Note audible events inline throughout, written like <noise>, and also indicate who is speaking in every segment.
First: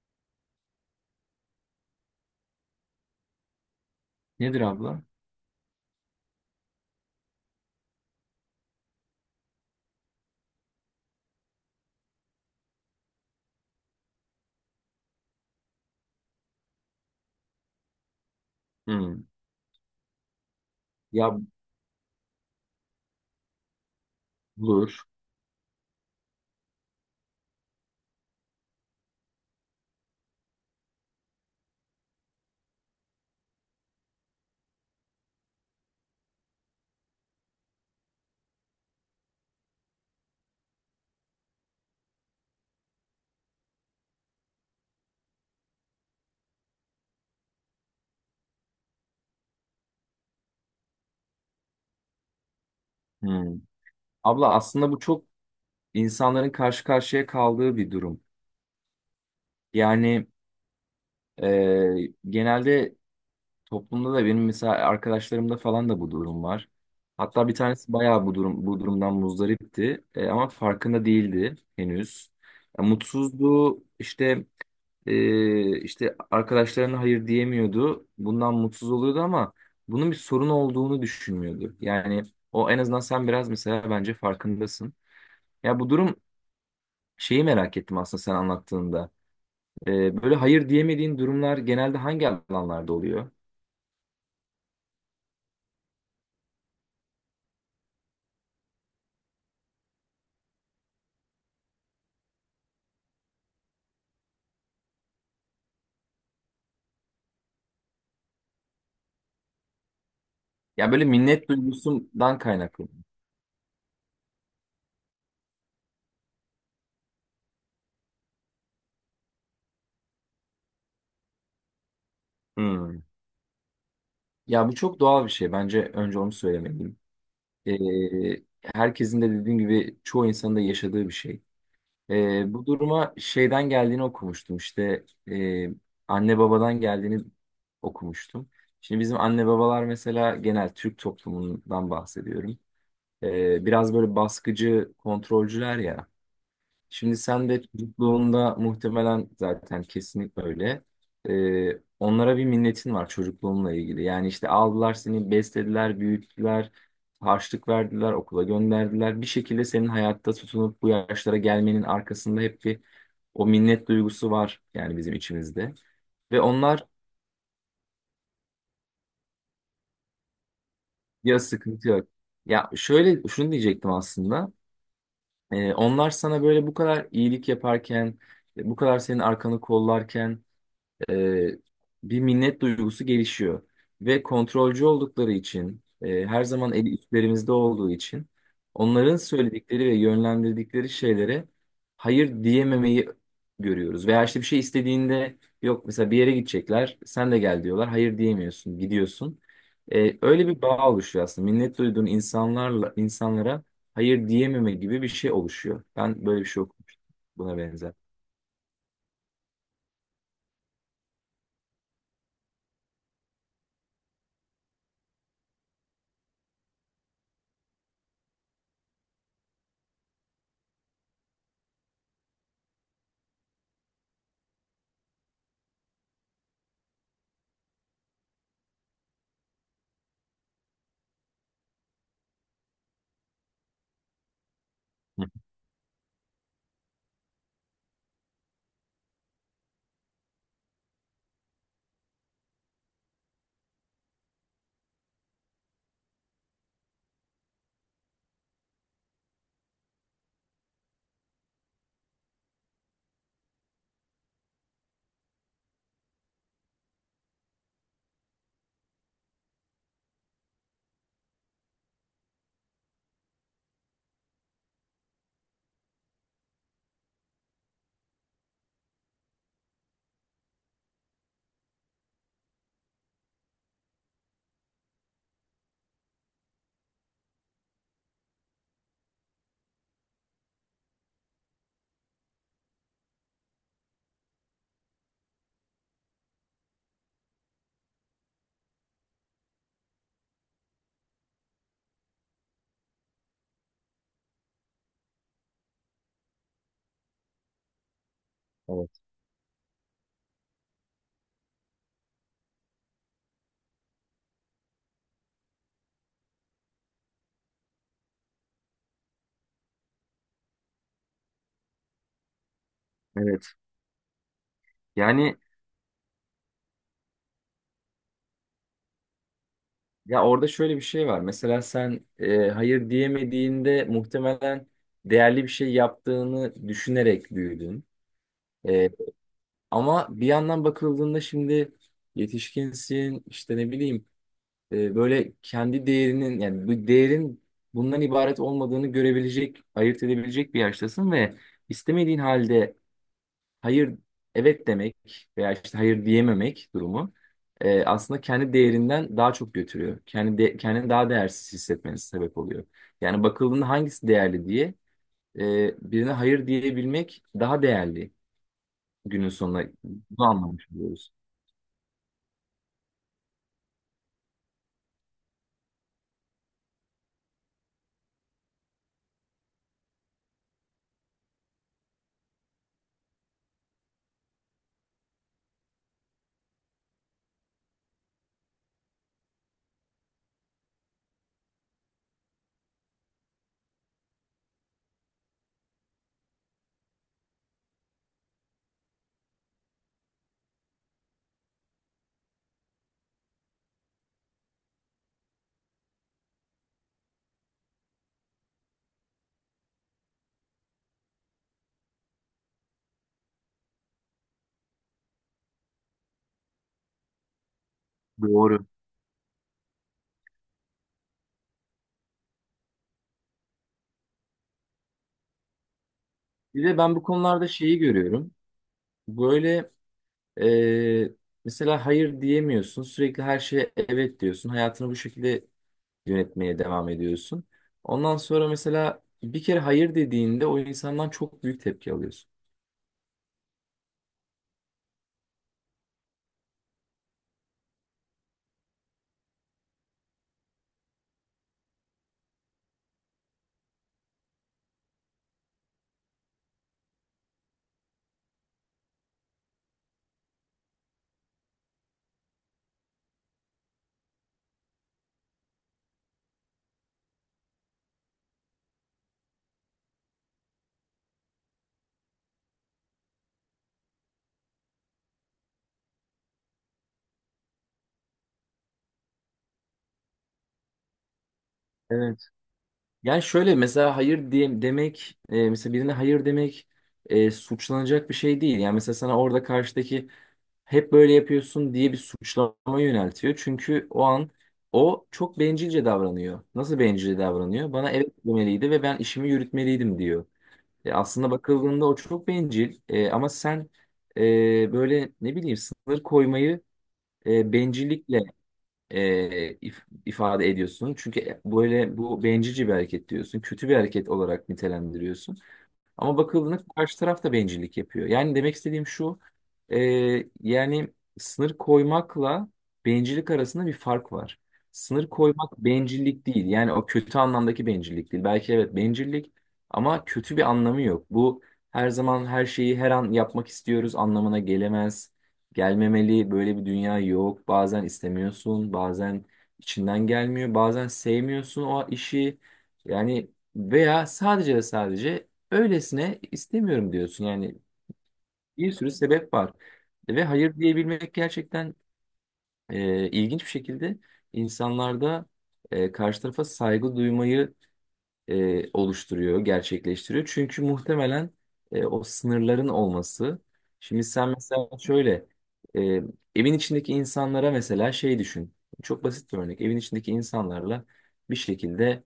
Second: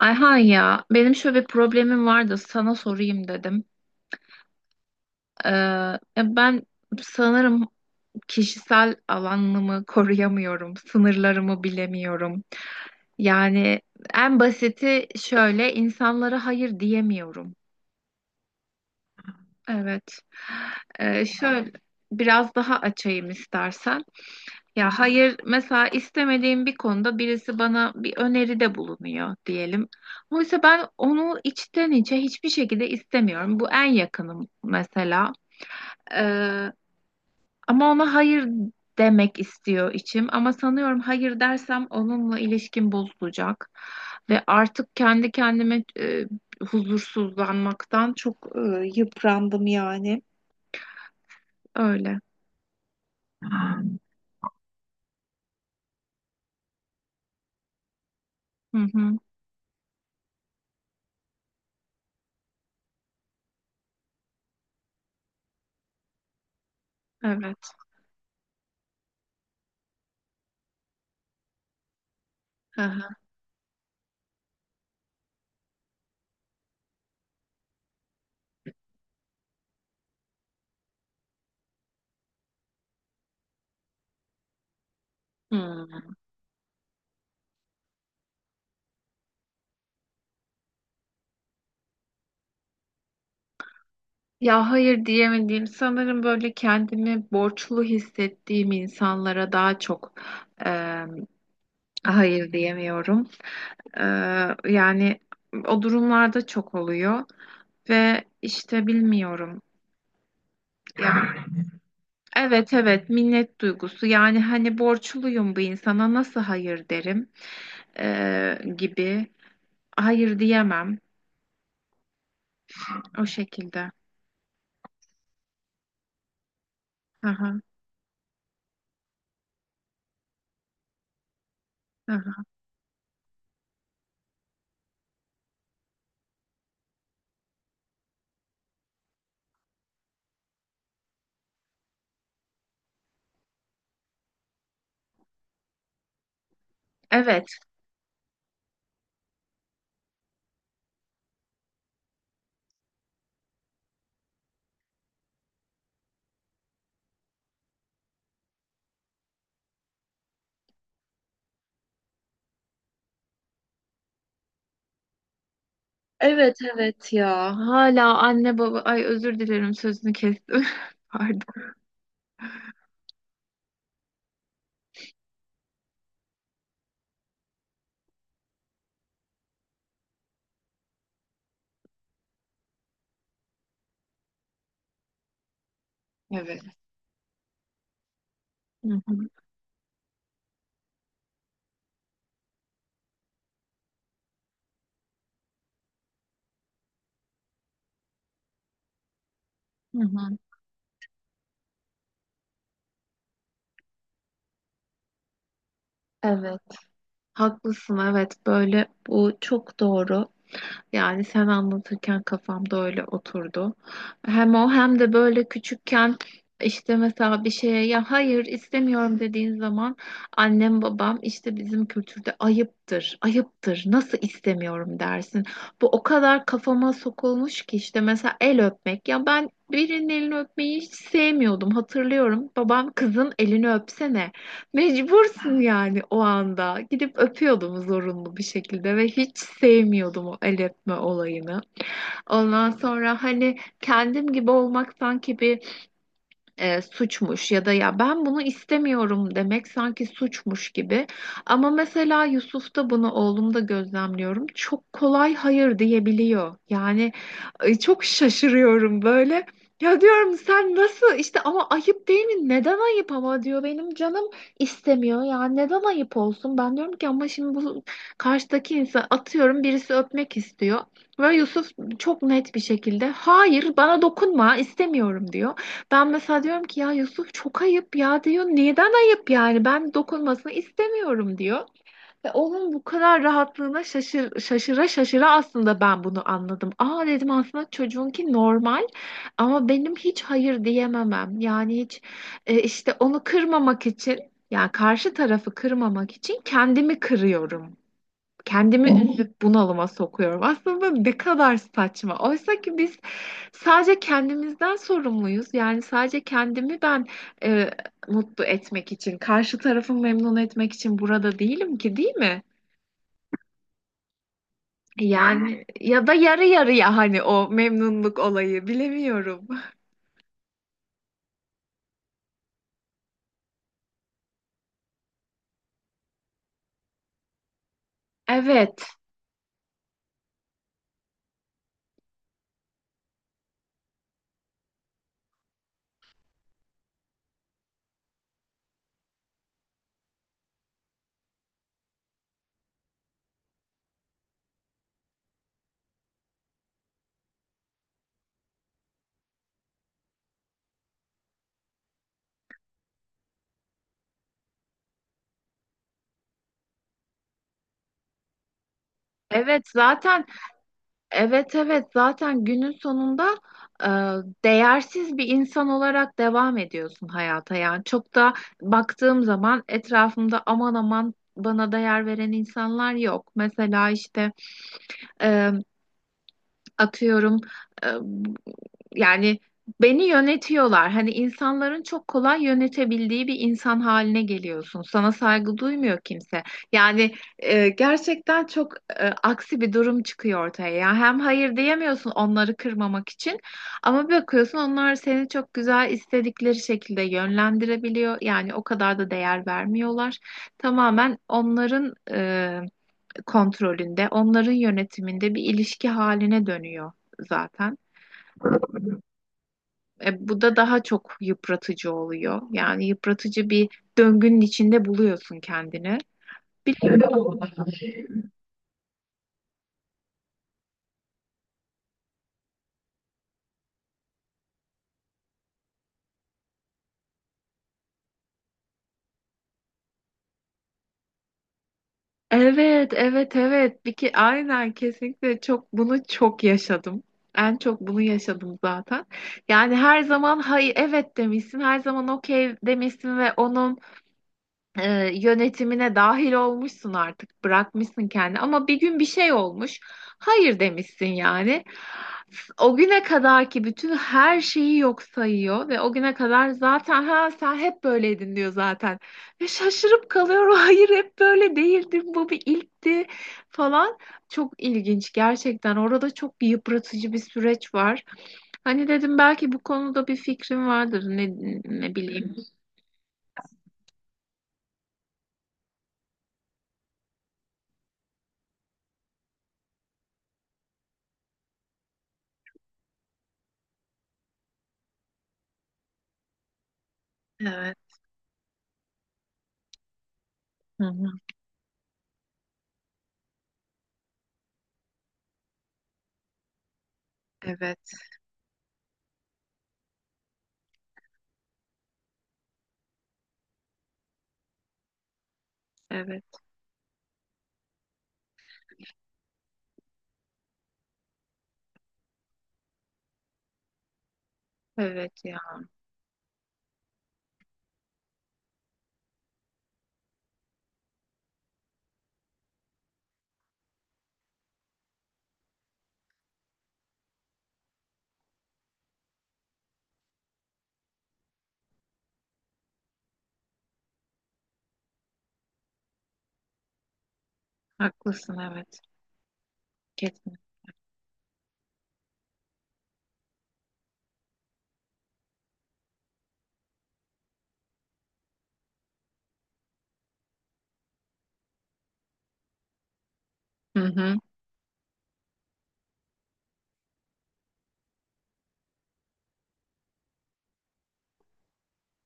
Speaker 1: Ayhan ya benim şöyle bir problemim vardı sana sorayım dedim.
Speaker 2: Nedir abla?
Speaker 1: Ya ben sanırım kişisel alanımı koruyamıyorum, sınırlarımı bilemiyorum. Yani en basiti şöyle insanlara hayır diyemiyorum.
Speaker 2: Hmm.
Speaker 1: Evet. Ee,
Speaker 2: Ya
Speaker 1: şöyle biraz daha açayım istersen. Ya
Speaker 2: bulur.
Speaker 1: hayır, mesela istemediğim bir konuda birisi bana bir öneride bulunuyor diyelim. Oysa ben onu içten içe hiçbir şekilde istemiyorum. Bu en yakınım mesela. Ee, Ama ona hayır demek istiyor içim. Ama sanıyorum hayır dersem onunla ilişkim bozulacak. Ve artık kendi kendime huzursuzlanmaktan çok yıprandım yani. Öyle.
Speaker 2: Hmm. Abla aslında bu çok insanların karşı karşıya kaldığı bir durum.
Speaker 1: Hı hı,
Speaker 2: Yani genelde toplumda da benim mesela arkadaşlarımda falan da bu durum var. Hatta bir
Speaker 1: evet.
Speaker 2: tanesi bayağı bu durumdan muzdaripti. Ama farkında değildi henüz.
Speaker 1: Hı
Speaker 2: Ya,
Speaker 1: hı.
Speaker 2: mutsuzdu işte. İşte arkadaşlarına hayır diyemiyordu. Bundan mutsuz oluyordu ama bunun bir sorun olduğunu düşünmüyordu. Yani o en azından sen biraz mesela bence farkındasın. Ya
Speaker 1: Hı.
Speaker 2: bu durum şeyi merak ettim aslında sen anlattığında. Böyle hayır diyemediğin durumlar genelde hangi alanlarda oluyor?
Speaker 1: Ya hayır diyemediğim sanırım böyle kendimi borçlu hissettiğim insanlara daha çok eee, hayır diyemiyorum. Eee, Yani o durumlarda çok oluyor ve işte bilmiyorum.
Speaker 2: Ya böyle
Speaker 1: Yani
Speaker 2: minnet duygusundan
Speaker 1: evet
Speaker 2: kaynaklı.
Speaker 1: evet minnet duygusu yani hani borçluyum bu insana nasıl hayır derim gibi hayır diyemem
Speaker 2: Hmm.
Speaker 1: o şekilde.
Speaker 2: Ya bu çok doğal bir şey. Bence önce onu söylemeliyim.
Speaker 1: Aha,
Speaker 2: Ee, Herkesin de dediğim gibi çoğu insanın da yaşadığı bir şey.
Speaker 1: aha.
Speaker 2: Bu duruma şeyden geldiğini okumuştum, İşte e, anne babadan geldiğini okumuştum. Şimdi bizim anne babalar mesela genel Türk toplumundan bahsediyorum. Biraz böyle baskıcı, kontrolcüler ya. Şimdi sen
Speaker 1: Evet.
Speaker 2: de çocukluğunda muhtemelen zaten kesinlikle öyle. Onlara bir minnetin var çocukluğunla ilgili. Yani işte aldılar seni, beslediler, büyüttüler, harçlık verdiler, okula gönderdiler. Bir şekilde senin hayatta tutunup bu yaşlara gelmenin arkasında hep bir o minnet duygusu var yani bizim içimizde. Ve
Speaker 1: Evet
Speaker 2: onlar
Speaker 1: evet ya. Hala anne baba ay özür dilerim sözünü kestim. <laughs>
Speaker 2: ya,
Speaker 1: Pardon.
Speaker 2: sıkıntı yok. Ya şöyle şunu diyecektim aslında. Onlar sana böyle bu kadar iyilik yaparken, bu kadar senin arkanı kollarken e, bir minnet duygusu gelişiyor. Ve kontrolcü oldukları için, her
Speaker 1: Evet.
Speaker 2: zaman eli üstlerimizde olduğu için
Speaker 1: Hı
Speaker 2: onların
Speaker 1: hı,
Speaker 2: söyledikleri ve yönlendirdikleri şeylere hayır diyememeyi görüyoruz. Veya işte bir şey istediğinde yok mesela bir yere gidecekler, sen de gel diyorlar, hayır diyemiyorsun, gidiyorsun.
Speaker 1: hı hı.
Speaker 2: Öyle bir bağ oluşuyor aslında. Minnet duyduğun insanlara hayır diyememe gibi bir şey oluşuyor. Ben böyle bir
Speaker 1: Evet.
Speaker 2: şey okumuştum buna benzer.
Speaker 1: Haklısın evet böyle bu çok doğru. Yani sen anlatırken kafamda öyle oturdu. Hem o hem de böyle küçükken işte mesela bir şeye ya hayır istemiyorum dediğin zaman annem babam işte bizim kültürde ayıptır, ayıptır nasıl istemiyorum dersin. Bu o kadar kafama sokulmuş ki işte mesela el öpmek ya ben birinin elini öpmeyi hiç sevmiyordum hatırlıyorum. Babam kızın elini öpsene.
Speaker 2: Hı.
Speaker 1: Mecbursun yani o anda. Gidip öpüyordum zorunlu bir şekilde ve hiç sevmiyordum o el öpme olayını. Ondan sonra hani kendim gibi olmak sanki bir suçmuş ya da ya ben bunu istemiyorum demek sanki suçmuş gibi. Ama mesela Yusuf'ta bunu oğlumda gözlemliyorum. Çok kolay hayır diyebiliyor. Yani ay, çok şaşırıyorum böyle. Ya diyorum sen nasıl işte ama ayıp değil mi? Neden ayıp ama diyor benim canım istemiyor. Ya neden ayıp olsun? Ben diyorum ki ama şimdi bu karşıdaki insan atıyorum birisi öpmek istiyor. Ve Yusuf çok net bir şekilde hayır bana dokunma istemiyorum diyor. Ben mesela diyorum ki ya Yusuf çok ayıp ya diyor. Neden ayıp yani? Ben dokunmasını istemiyorum diyor. Ve onun bu kadar rahatlığına şaşıra şaşıra aslında ben bunu anladım. Aa dedim aslında çocuğunki normal ama benim hiç hayır diyememem. Yani hiç işte onu kırmamak için yani karşı tarafı kırmamak için kendimi kırıyorum.
Speaker 2: Evet.
Speaker 1: Kendimi üzüp bunalıma sokuyorum. Aslında ne kadar saçma. Oysa ki biz sadece kendimizden sorumluyuz. Yani sadece kendimi ben e, mutlu etmek için, karşı tarafı memnun etmek için burada değilim ki, değil mi?
Speaker 2: Evet. Yani.
Speaker 1: Yani ya da yarı yarıya hani o memnunluk olayı bilemiyorum.
Speaker 2: Ya orada şöyle bir şey var. Mesela sen hayır diyemediğinde muhtemelen değerli bir şey yaptığını düşünerek büyüdün.
Speaker 1: Evet,
Speaker 2: E, Ama bir yandan bakıldığında şimdi yetişkinsin, işte ne bileyim, böyle kendi değerinin yani bu değerin bundan ibaret olmadığını görebilecek, ayırt edebilecek bir yaştasın ve istemediğin halde hayır evet demek veya işte hayır diyememek durumu aslında kendi değerinden daha çok götürüyor. Kendini daha değersiz hissetmeniz sebep oluyor. Yani bakıldığında hangisi değerli diye, birine hayır diyebilmek daha değerli, günün sonunda
Speaker 1: evet zaten
Speaker 2: bunu anlamış oluyoruz.
Speaker 1: evet evet zaten günün sonunda e, değersiz bir insan olarak devam ediyorsun hayata. Yani çok da baktığım zaman etrafımda aman aman bana değer veren insanlar yok. Mesela işte. e, Atıyorum e, yani beni yönetiyorlar. Hani insanların çok kolay yönetebildiği bir insan haline geliyorsun. Sana saygı duymuyor kimse. Yani gerçekten çok aksi bir durum çıkıyor ortaya. Ya hem hayır diyemiyorsun onları kırmamak için ama bir bakıyorsun onlar seni çok güzel istedikleri şekilde yönlendirebiliyor. Yani o kadar da değer vermiyorlar. Tamamen onların kontrolünde, onların yönetiminde bir ilişki haline dönüyor zaten.
Speaker 2: Doğru.
Speaker 1: Bu da daha çok yıpratıcı oluyor. Yani yıpratıcı bir döngünün içinde buluyorsun kendini.
Speaker 2: Bir de ben bu
Speaker 1: Bilmiyorum.
Speaker 2: konularda şeyi görüyorum. Böyle, e, mesela hayır diyemiyorsun. Sürekli her şeye evet diyorsun. Hayatını bu şekilde yönetmeye devam ediyorsun. Ondan sonra mesela bir kere hayır dediğinde o insandan çok büyük tepki alıyorsun.
Speaker 1: Evet, evet, evet. Bir ki aynen kesinlikle bunu çok yaşadım. En çok bunu yaşadım zaten. Yani her zaman hayır evet demişsin, her zaman okey demişsin ve onun yönetimine dahil olmuşsun artık bırakmışsın kendi ama bir gün bir şey olmuş hayır demişsin yani o güne kadar ki bütün her şeyi yok sayıyor ve o güne kadar zaten ha sen hep böyleydin diyor zaten ve şaşırıp kalıyorum <laughs> hayır hep böyle değildim bu bir ilkti falan çok ilginç gerçekten orada bir yıpratıcı bir süreç var hani dedim belki bu konuda bir fikrim vardır ne
Speaker 2: Evet.
Speaker 1: bileyim
Speaker 2: Yani şöyle, mesela hayır diye demek, mesela birine hayır demek, suçlanacak bir şey değil. Yani mesela sana orada karşıdaki hep böyle yapıyorsun diye bir suçlama yöneltiyor. Çünkü o an o çok bencilce davranıyor. Nasıl bencilce davranıyor? Bana
Speaker 1: evet.
Speaker 2: evet demeliydi ve ben işimi yürütmeliydim diyor.
Speaker 1: Hı hı.
Speaker 2: Aslında bakıldığında o çok bencil. Ama sen, böyle ne bileyim, sınır koymayı,
Speaker 1: Evet
Speaker 2: bencillikle, ifade ediyorsun. Çünkü, böyle bu bencilce bir hareket diyorsun. Kötü bir hareket olarak nitelendiriyorsun. Ama
Speaker 1: evet.
Speaker 2: bakıldığında karşı taraf da bencillik yapıyor. Yani demek istediğim şu, e, yani sınır koymakla bencillik arasında bir fark var. Sınır
Speaker 1: Evet ya,
Speaker 2: koymak bencillik değil. Yani o kötü anlamdaki bencillik değil. Belki evet bencillik, ama kötü bir anlamı yok. Bu, her zaman her şeyi her an yapmak istiyoruz anlamına gelemez. Gelmemeli. Böyle bir dünya yok. Bazen istemiyorsun, bazen içinden gelmiyor, bazen sevmiyorsun o işi. Yani, veya sadece ve sadece öylesine istemiyorum diyorsun. Yani
Speaker 1: haklısın,
Speaker 2: bir
Speaker 1: evet
Speaker 2: sürü sebep var. Ve
Speaker 1: kesin.
Speaker 2: hayır diyebilmek gerçekten, ilginç bir şekilde insanlarda, karşı tarafa saygı duymayı, oluşturuyor, gerçekleştiriyor. Çünkü muhtemelen, o sınırların olması.
Speaker 1: Hı
Speaker 2: Şimdi
Speaker 1: hı.
Speaker 2: sen mesela şöyle, e, evin içindeki insanlara mesela şey düşün. Çok basit bir örnek. Evin içindeki insanlarla bir şekilde,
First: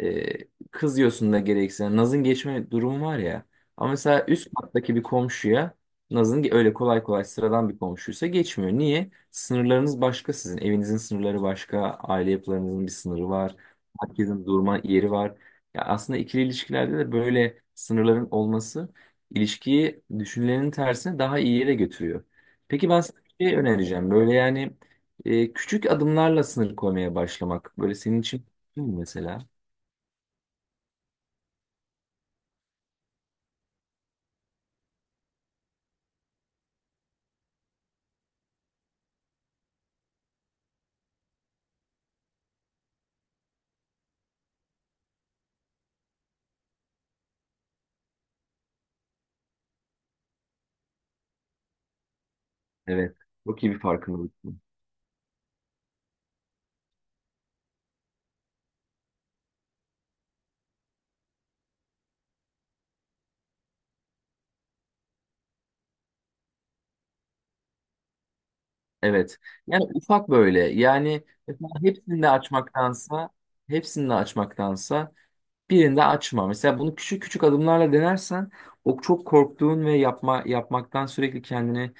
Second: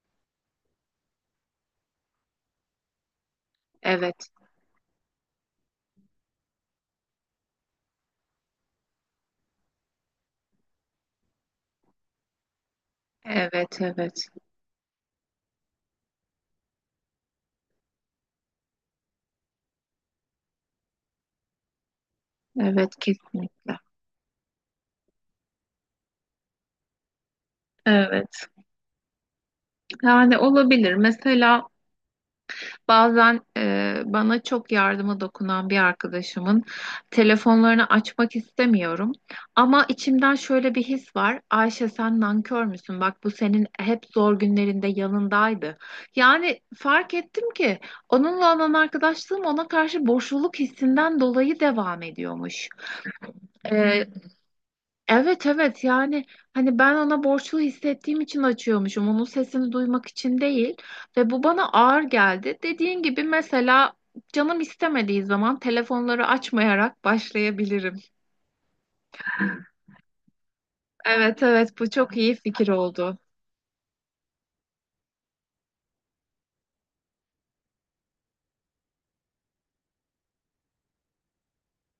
Speaker 2: e, kızıyorsun da gerekirse. Naz'ın geçme durumu var ya. Ama
Speaker 1: Evet
Speaker 2: mesela üst kattaki bir komşuya öyle kolay kolay, sıradan bir komşuysa geçmiyor. Niye? Sınırlarınız başka sizin. Evinizin sınırları başka. Aile yapılarınızın bir sınırı var.
Speaker 1: evet evet
Speaker 2: Herkesin durma yeri var. Ya aslında ikili ilişkilerde de böyle sınırların olması, ilişkiyi düşünülenin tersine daha iyi yere götürüyor. Peki
Speaker 1: evet
Speaker 2: ben sana bir şey
Speaker 1: kesinlikle.
Speaker 2: önereceğim. Böyle yani, küçük adımlarla sınır koymaya başlamak, böyle senin için
Speaker 1: Evet
Speaker 2: mümkün mü mesela?
Speaker 1: yani olabilir mesela bazen bana çok yardıma dokunan bir arkadaşımın telefonlarını açmak istemiyorum ama içimden şöyle bir his var Ayşe sen nankör müsün bak bu senin hep zor günlerinde yanındaydı yani fark ettim ki onunla olan arkadaşlığım ona karşı boşluluk hissinden dolayı devam ediyormuş.
Speaker 2: Evet. Çok iyi bir
Speaker 1: Ee,
Speaker 2: farkındalık bu.
Speaker 1: evet evet yani hani ben ona borçlu hissettiğim için açıyormuşum onun sesini duymak için değil ve bu bana ağır geldi. Dediğin gibi mesela canım istemediği zaman telefonları açmayarak başlayabilirim.
Speaker 2: Evet. Yani ufak böyle. Yani
Speaker 1: Evet
Speaker 2: mesela
Speaker 1: evet bu çok iyi fikir oldu.
Speaker 2: hepsini de açmaktansa birini de açma. Mesela bunu küçük küçük adımlarla denersen, o çok korktuğun ve yapmaktan sürekli kendini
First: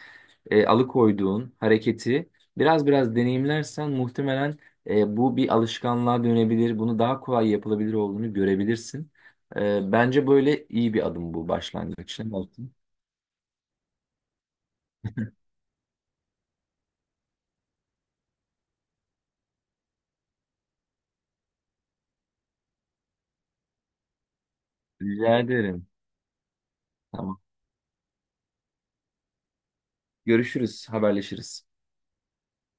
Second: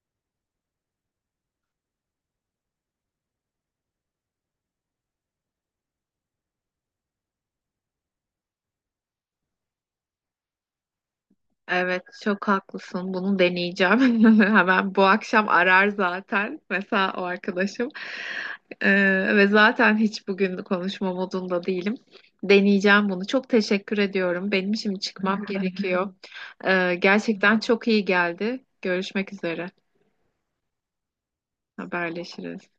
Speaker 2: alıkoyduğun hareketi biraz biraz deneyimlersen muhtemelen, bu bir alışkanlığa dönebilir. Bunu daha kolay yapılabilir olduğunu görebilirsin. Bence böyle iyi bir adım bu
Speaker 1: Evet,
Speaker 2: başlangıç.
Speaker 1: çok haklısın. Bunu deneyeceğim. <laughs> Hemen bu akşam arar zaten. Mesela o arkadaşım. Ve zaten hiç bugün konuşma modunda değilim. Deneyeceğim bunu. Çok teşekkür ediyorum. Benim şimdi
Speaker 2: Rica
Speaker 1: çıkmam <laughs>
Speaker 2: ederim.
Speaker 1: gerekiyor.
Speaker 2: Tamam.
Speaker 1: Gerçekten çok iyi geldi. Görüşmek üzere.
Speaker 2: Görüşürüz, haberleşiriz.
Speaker 1: Haberleşiriz.